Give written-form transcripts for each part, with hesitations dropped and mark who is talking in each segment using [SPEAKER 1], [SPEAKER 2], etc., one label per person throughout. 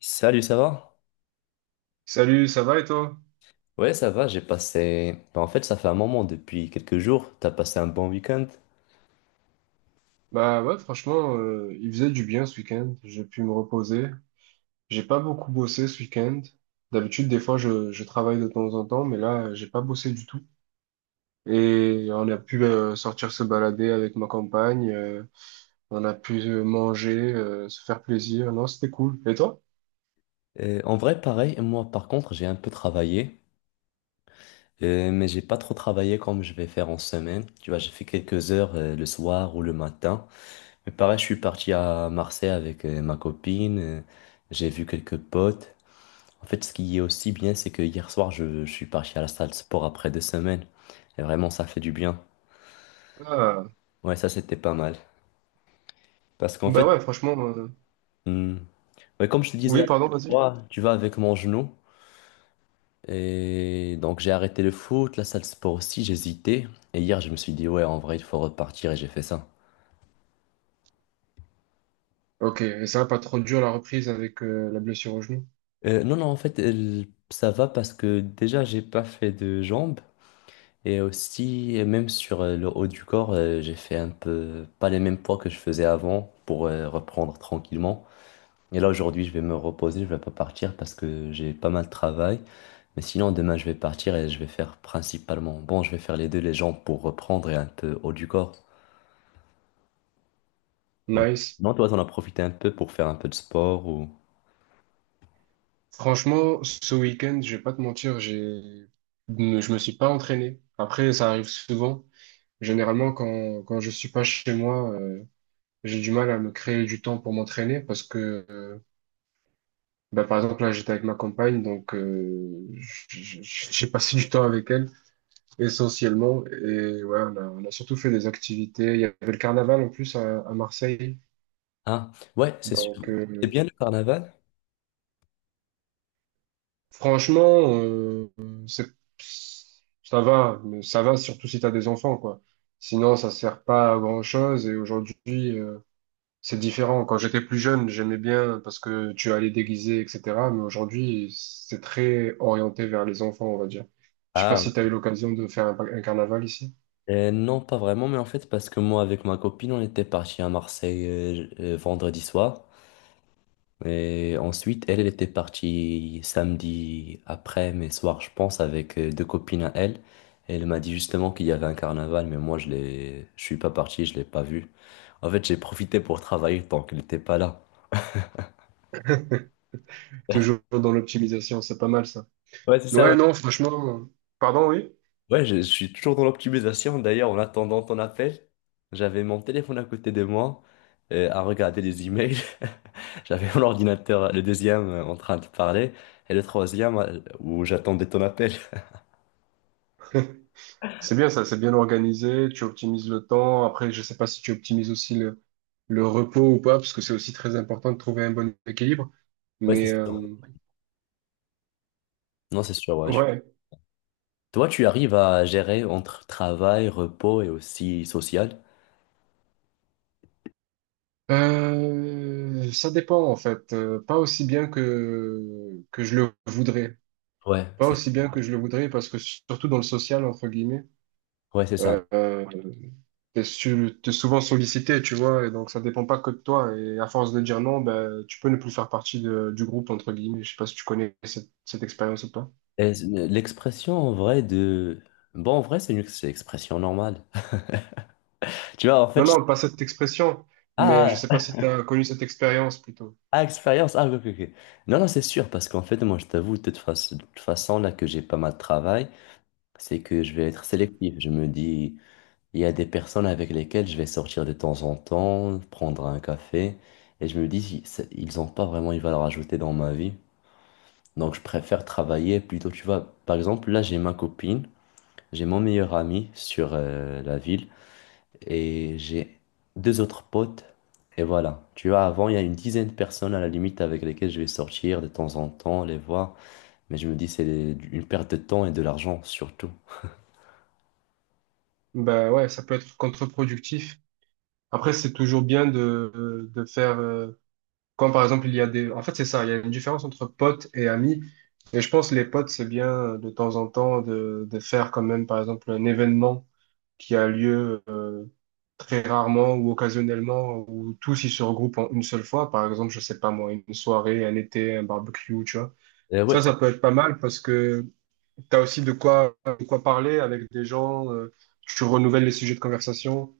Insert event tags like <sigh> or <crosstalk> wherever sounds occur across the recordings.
[SPEAKER 1] Salut, ça va?
[SPEAKER 2] Salut, ça va et toi?
[SPEAKER 1] Ouais, ça va, j'ai passé... ça fait un moment depuis quelques jours, t'as passé un bon week-end.
[SPEAKER 2] Bah ouais, franchement, il faisait du bien ce week-end. J'ai pu me reposer. J'ai pas beaucoup bossé ce week-end. D'habitude, des fois, je travaille de temps en temps, mais là, j'ai pas bossé du tout. Et on a pu sortir se balader avec ma compagne. On a pu manger, se faire plaisir. Non, c'était cool. Et toi?
[SPEAKER 1] Pareil, moi par contre, j'ai un peu travaillé, mais j'ai pas trop travaillé comme je vais faire en semaine. Tu vois, j'ai fait quelques heures le soir ou le matin. Mais pareil, je suis parti à Marseille avec ma copine, j'ai vu quelques potes. En fait, ce qui est aussi bien, c'est que hier soir, je suis parti à la salle de sport après 2 semaines. Et vraiment, ça fait du bien.
[SPEAKER 2] Ah,
[SPEAKER 1] Ouais, ça, c'était pas mal. Parce qu'en
[SPEAKER 2] bah
[SPEAKER 1] fait...
[SPEAKER 2] ouais, franchement.
[SPEAKER 1] hmm, mais comme je te disais la
[SPEAKER 2] Oui, pardon,
[SPEAKER 1] dernière
[SPEAKER 2] vas-y.
[SPEAKER 1] fois, tu vas avec mon genou. Et donc j'ai arrêté le foot, la salle de sport aussi, j'hésitais. Et hier, je me suis dit, ouais, en vrai, il faut repartir et j'ai fait ça.
[SPEAKER 2] Ok, et ça va pas trop dur la reprise avec la blessure au genou.
[SPEAKER 1] Non, non, en fait, ça va parce que déjà, j'ai pas fait de jambes. Et aussi, même sur le haut du corps, j'ai fait un peu, pas les mêmes poids que je faisais avant pour reprendre tranquillement. Et là, aujourd'hui, je vais me reposer, je vais pas partir parce que j'ai pas mal de travail. Mais sinon, demain, je vais partir et je vais faire principalement, bon, je vais faire les deux, les jambes pour reprendre et un peu haut du corps. Mm.
[SPEAKER 2] Nice.
[SPEAKER 1] Non, toi, t'en as profité un peu pour faire un peu de sport ou...
[SPEAKER 2] Franchement, ce week-end, je vais pas te mentir, j'ai, ne- je me suis pas entraîné. Après, ça arrive souvent. Généralement, quand je suis pas chez moi, j'ai du mal à me créer du temps pour m'entraîner parce que, bah, par exemple, là, j'étais avec ma compagne, donc, j'ai passé du temps avec elle, essentiellement. Et ouais, on a surtout fait des activités. Il y avait le carnaval, en plus, à Marseille.
[SPEAKER 1] Ah, ouais, c'est sûr.
[SPEAKER 2] Donc,
[SPEAKER 1] C'est
[SPEAKER 2] euh.
[SPEAKER 1] bien le carnaval?
[SPEAKER 2] Franchement, c'est, ça va, mais ça va surtout si tu as des enfants, quoi. Sinon, ça sert pas à grand-chose et aujourd'hui, c'est différent. Quand j'étais plus jeune, j'aimais bien parce que tu allais déguiser, etc. Mais aujourd'hui, c'est très orienté vers les enfants, on va dire. Je sais pas
[SPEAKER 1] Ah,
[SPEAKER 2] si tu as eu l'occasion de faire un carnaval ici.
[SPEAKER 1] non, pas vraiment, mais en fait, parce que moi, avec ma copine, on était parti à Marseille vendredi soir. Et ensuite, elle, elle était partie samedi après, mais soir, je pense, avec deux copines à elle. Et elle m'a dit justement qu'il y avait un carnaval, mais moi, je suis pas parti, je l'ai pas vu. En fait, j'ai profité pour travailler tant qu'elle n'était pas là.
[SPEAKER 2] <laughs> Toujours dans l'optimisation, c'est pas mal ça.
[SPEAKER 1] Ouais, c'est ça,
[SPEAKER 2] Ouais,
[SPEAKER 1] ouais.
[SPEAKER 2] non, franchement, pardon, oui.
[SPEAKER 1] Ouais, je suis toujours dans l'optimisation. D'ailleurs, en attendant ton appel, j'avais mon téléphone à côté de moi, à regarder les emails. <laughs> J'avais mon ordinateur, le deuxième, en train de parler, et le troisième, où j'attendais ton appel.
[SPEAKER 2] C'est bien ça, c'est bien organisé, tu optimises le temps. Après, je sais pas si tu optimises aussi le repos ou pas, parce que c'est aussi très important de trouver un bon équilibre.
[SPEAKER 1] Ouais, c'est
[SPEAKER 2] Mais
[SPEAKER 1] ça. Non, c'est sûr, ouais.
[SPEAKER 2] ouais.
[SPEAKER 1] Toi, tu arrives à gérer entre travail, repos et aussi social?
[SPEAKER 2] Ça dépend en fait. Pas aussi bien que je le voudrais.
[SPEAKER 1] Ouais,
[SPEAKER 2] Pas
[SPEAKER 1] c'est
[SPEAKER 2] aussi bien que je le voudrais, parce que surtout dans le social entre guillemets,
[SPEAKER 1] ouais, c'est ça.
[SPEAKER 2] euh, euh, t'es souvent sollicité, tu vois, et donc ça dépend pas que de toi. Et à force de dire non, ben tu peux ne plus faire partie de- du groupe entre guillemets. Je sais pas si tu connais cette expérience ou pas.
[SPEAKER 1] Et l'expression en vrai de... Bon, en vrai, c'est une expression normale. <laughs> Tu vois, en
[SPEAKER 2] Non,
[SPEAKER 1] fait,
[SPEAKER 2] non, pas cette expression, mais je
[SPEAKER 1] ah,
[SPEAKER 2] sais pas si tu as connu cette expérience plutôt.
[SPEAKER 1] expérience, ah, ok, ok. Non, non, c'est sûr, parce qu'en fait, moi, je t'avoue, de toute façon, là que j'ai pas mal de travail, c'est que je vais être sélectif. Je me dis, il y a des personnes avec lesquelles je vais sortir de temps en temps, prendre un café, et je me dis, ils ont pas vraiment une valeur ajoutée dans ma vie. Donc, je préfère travailler plutôt, tu vois. Par exemple, là, j'ai ma copine, j'ai mon meilleur ami sur la ville et j'ai deux autres potes. Et voilà. Tu vois, avant, il y a une dizaine de personnes à la limite avec lesquelles je vais sortir de temps en temps, les voir. Mais je me dis, c'est une perte de temps et de l'argent surtout.
[SPEAKER 2] Ben ouais, ça peut être contre-productif. Après, c'est toujours bien de faire… quand par exemple, il y a des… En fait, c'est ça, il y a une différence entre potes et amis. Et je pense les potes, c'est bien de temps en temps de faire quand même, par exemple, un événement qui a lieu très rarement ou occasionnellement, où tous ils se regroupent en une seule fois. Par exemple, je sais pas moi, une soirée, un été, un barbecue, tu vois.
[SPEAKER 1] Euh, ouais,
[SPEAKER 2] Ça peut être pas mal parce que t'as aussi de quoi parler avec des gens, tu renouvelles les sujets de conversation.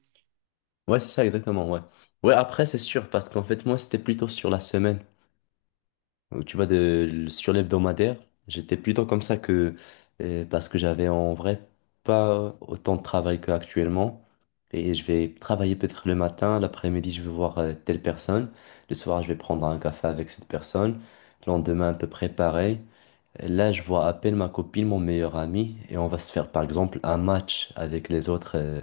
[SPEAKER 1] ouais, c'est ça, exactement, ouais. Ouais, après, c'est sûr, parce qu'en fait, moi, c'était plutôt sur la semaine. Ou tu vois, de, sur l'hebdomadaire, j'étais plutôt comme ça que parce que j'avais en vrai pas autant de travail qu'actuellement. Et je vais travailler peut-être le matin, l'après-midi, je vais voir telle personne. Le soir, je vais prendre un café avec cette personne. Le lendemain, à peu près pareil. Là, je vois à peine ma copine, mon meilleur ami, et on va se faire par exemple un match avec les autres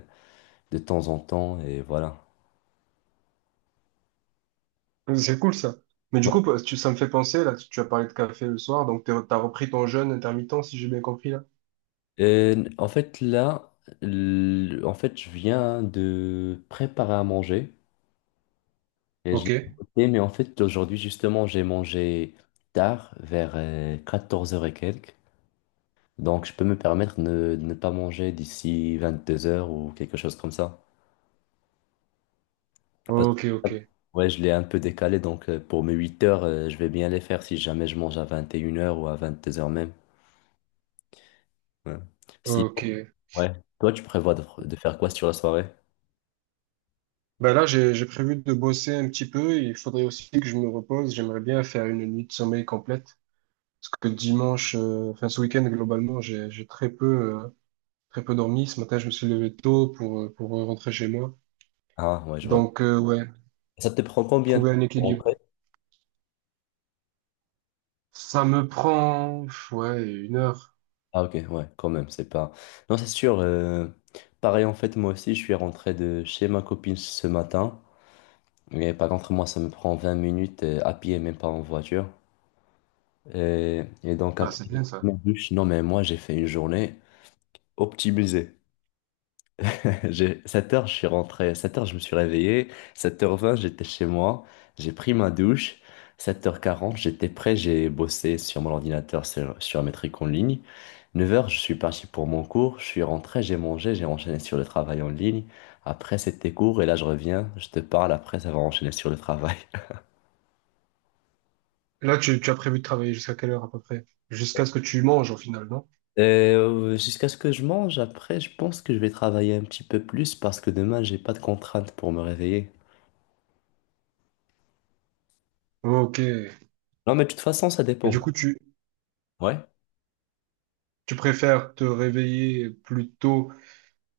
[SPEAKER 1] de temps en temps, et voilà.
[SPEAKER 2] C'est cool ça. Mais du coup, tu- ça me fait penser, là, tu as parlé de café le soir, donc t'es- t'as repris ton jeûne intermittent, si j'ai bien compris, là.
[SPEAKER 1] Euh, en fait, là, en fait, je viens de préparer à manger et je l'ai
[SPEAKER 2] Ok,
[SPEAKER 1] écouté, mais en fait, aujourd'hui, justement, j'ai mangé tard, vers 14 heures et quelques. Donc, je peux me permettre de ne pas manger d'ici 22 heures ou quelque chose comme ça. Parce que,
[SPEAKER 2] ok, ok,
[SPEAKER 1] ouais, je l'ai un peu décalé, donc pour mes 8 heures je vais bien les faire si jamais je mange à 21 heures ou à 22 heures même. Ouais. Si,
[SPEAKER 2] ok.
[SPEAKER 1] ouais. Toi, tu prévois de faire quoi sur la soirée?
[SPEAKER 2] Ben là, j'ai prévu de bosser un petit peu, il faudrait aussi que je me repose, j'aimerais bien faire une nuit de sommeil complète, parce que dimanche, enfin ce week-end, globalement, j'ai très peu, euh, très peu dormi, ce matin, je me suis levé tôt pour rentrer chez moi.
[SPEAKER 1] Ah, ouais, je vois.
[SPEAKER 2] Donc, ouais,
[SPEAKER 1] Ça te prend combien de
[SPEAKER 2] trouver un
[SPEAKER 1] temps pour
[SPEAKER 2] équilibre.
[SPEAKER 1] rentrer?
[SPEAKER 2] Ça me prend, pff, ouais, une heure.
[SPEAKER 1] Ah, ok, ouais, quand même, c'est pas... Non, c'est sûr. Pareil, en fait, moi aussi, je suis rentré de chez ma copine ce matin. Mais par contre, moi, ça me prend 20 minutes à pied, même pas en voiture. Et donc
[SPEAKER 2] Ah,
[SPEAKER 1] après,
[SPEAKER 2] c'est bien ça.
[SPEAKER 1] ma douche, non mais moi, j'ai fait une journée optimisée. 7 heures, je suis rentré. 7 heures, je me suis réveillé. 7:20, j'étais chez moi. J'ai pris ma douche. 7:40, j'étais prêt. J'ai bossé sur mon ordinateur, sur mes trucs en ligne. 9 heures, je suis parti pour mon cours. Je suis rentré, j'ai mangé, j'ai enchaîné sur le travail en ligne. Après, c'était cours et là, je reviens. Je te parle. Après, ça va enchaîner sur le travail.
[SPEAKER 2] Là, tu as prévu de travailler jusqu'à quelle heure à peu près? Jusqu'à ce que tu manges au final, non?
[SPEAKER 1] Et, jusqu'à ce que je mange, après, je pense que je vais travailler un petit peu plus parce que demain, j'ai pas de contraintes pour me réveiller.
[SPEAKER 2] Ok. Et
[SPEAKER 1] Non, mais de toute façon, ça dépend.
[SPEAKER 2] du coup,
[SPEAKER 1] Ouais.
[SPEAKER 2] tu préfères te réveiller plus tôt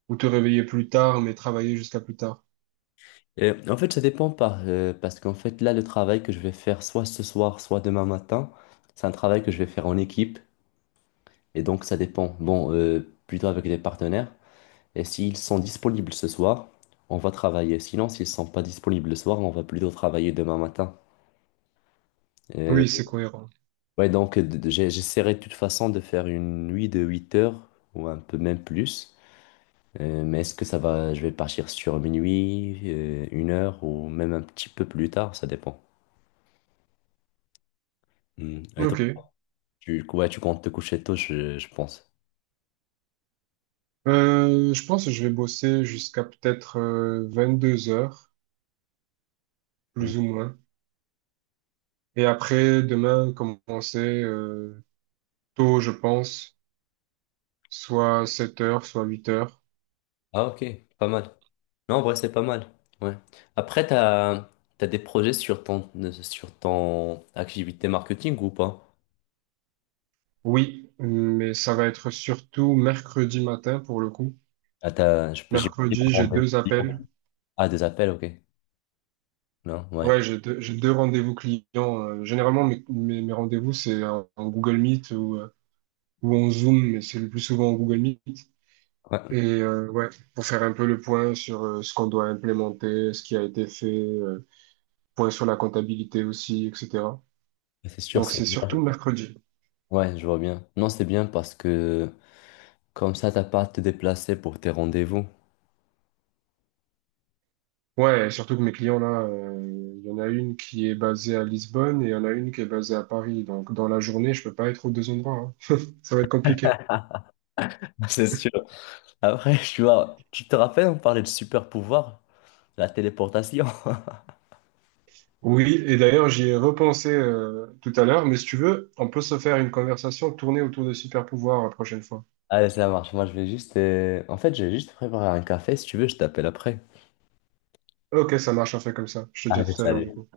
[SPEAKER 2] ou te réveiller plus tard, mais travailler jusqu'à plus tard?
[SPEAKER 1] Ça dépend par, parce qu'en fait, là, le travail que je vais faire soit ce soir, soit demain matin, c'est un travail que je vais faire en équipe. Et donc, ça dépend. Plutôt avec des partenaires. Et s'ils sont disponibles ce soir, on va travailler. Sinon, s'ils sont pas disponibles le soir, on va plutôt travailler demain matin. Euh,
[SPEAKER 2] Oui, c'est cohérent.
[SPEAKER 1] ouais, donc, j'essaierai de toute façon de faire une nuit de 8 heures ou un peu même plus. Mais est-ce que ça va, je vais partir sur minuit, une heure ou même un petit peu plus tard, ça dépend. Hmm. Et toi?
[SPEAKER 2] Ok.
[SPEAKER 1] Ouais, tu comptes te coucher tôt, je pense.
[SPEAKER 2] Je pense que je vais bosser jusqu'à peut-être 22 heures,
[SPEAKER 1] Hmm.
[SPEAKER 2] plus ou moins. Et après, demain, commencer tôt, je pense, soit 7 heures, soit 8 heures.
[SPEAKER 1] Ah, ok, pas mal. Non, en vrai, c'est pas mal. Ouais. Après, t'as des projets sur sur ton activité marketing ou pas?
[SPEAKER 2] Oui, mais ça va être surtout mercredi matin pour le coup.
[SPEAKER 1] Ah, t'as, je peux, j'imagine
[SPEAKER 2] Mercredi,
[SPEAKER 1] avant
[SPEAKER 2] j'ai deux
[SPEAKER 1] des clients.
[SPEAKER 2] appels.
[SPEAKER 1] Ah, des appels, ok. Non, ouais.
[SPEAKER 2] Ouais, j'ai 2 rendez-vous clients. Généralement, mes rendez-vous, c'est en Google Meet ou en Zoom, mais c'est le plus souvent en Google Meet.
[SPEAKER 1] Ouais,
[SPEAKER 2] Et ouais, pour faire un peu le point sur ce qu'on doit implémenter, ce qui a été fait, point sur la comptabilité aussi, etc.
[SPEAKER 1] c'est sûr,
[SPEAKER 2] Donc
[SPEAKER 1] c'est
[SPEAKER 2] c'est surtout
[SPEAKER 1] bien.
[SPEAKER 2] mercredi.
[SPEAKER 1] Ouais, je vois bien. Non, c'est bien parce que comme ça, t'as pas à te déplacer pour tes rendez-vous.
[SPEAKER 2] Ouais, surtout que mes clients là, il y en a une qui est basée à Lisbonne et il y en a une qui est basée à Paris. Donc dans la journée, je peux pas être aux deux endroits, hein. <laughs> Ça va être compliqué.
[SPEAKER 1] <laughs> C'est sûr. Après, tu vois, tu te rappelles, on parlait de super pouvoir, la téléportation.
[SPEAKER 2] Oui, et d'ailleurs j'y ai repensé tout à l'heure, mais si tu veux, on peut se faire une conversation tournée autour de super pouvoirs la prochaine fois.
[SPEAKER 1] Allez, ça marche. Moi, je vais juste. En fait, je vais juste préparer un café. Si tu veux, je t'appelle après.
[SPEAKER 2] Ok, ça marche, on fait comme ça. Je te dis à
[SPEAKER 1] Allez,
[SPEAKER 2] tout à l'heure du
[SPEAKER 1] salut.
[SPEAKER 2] coup.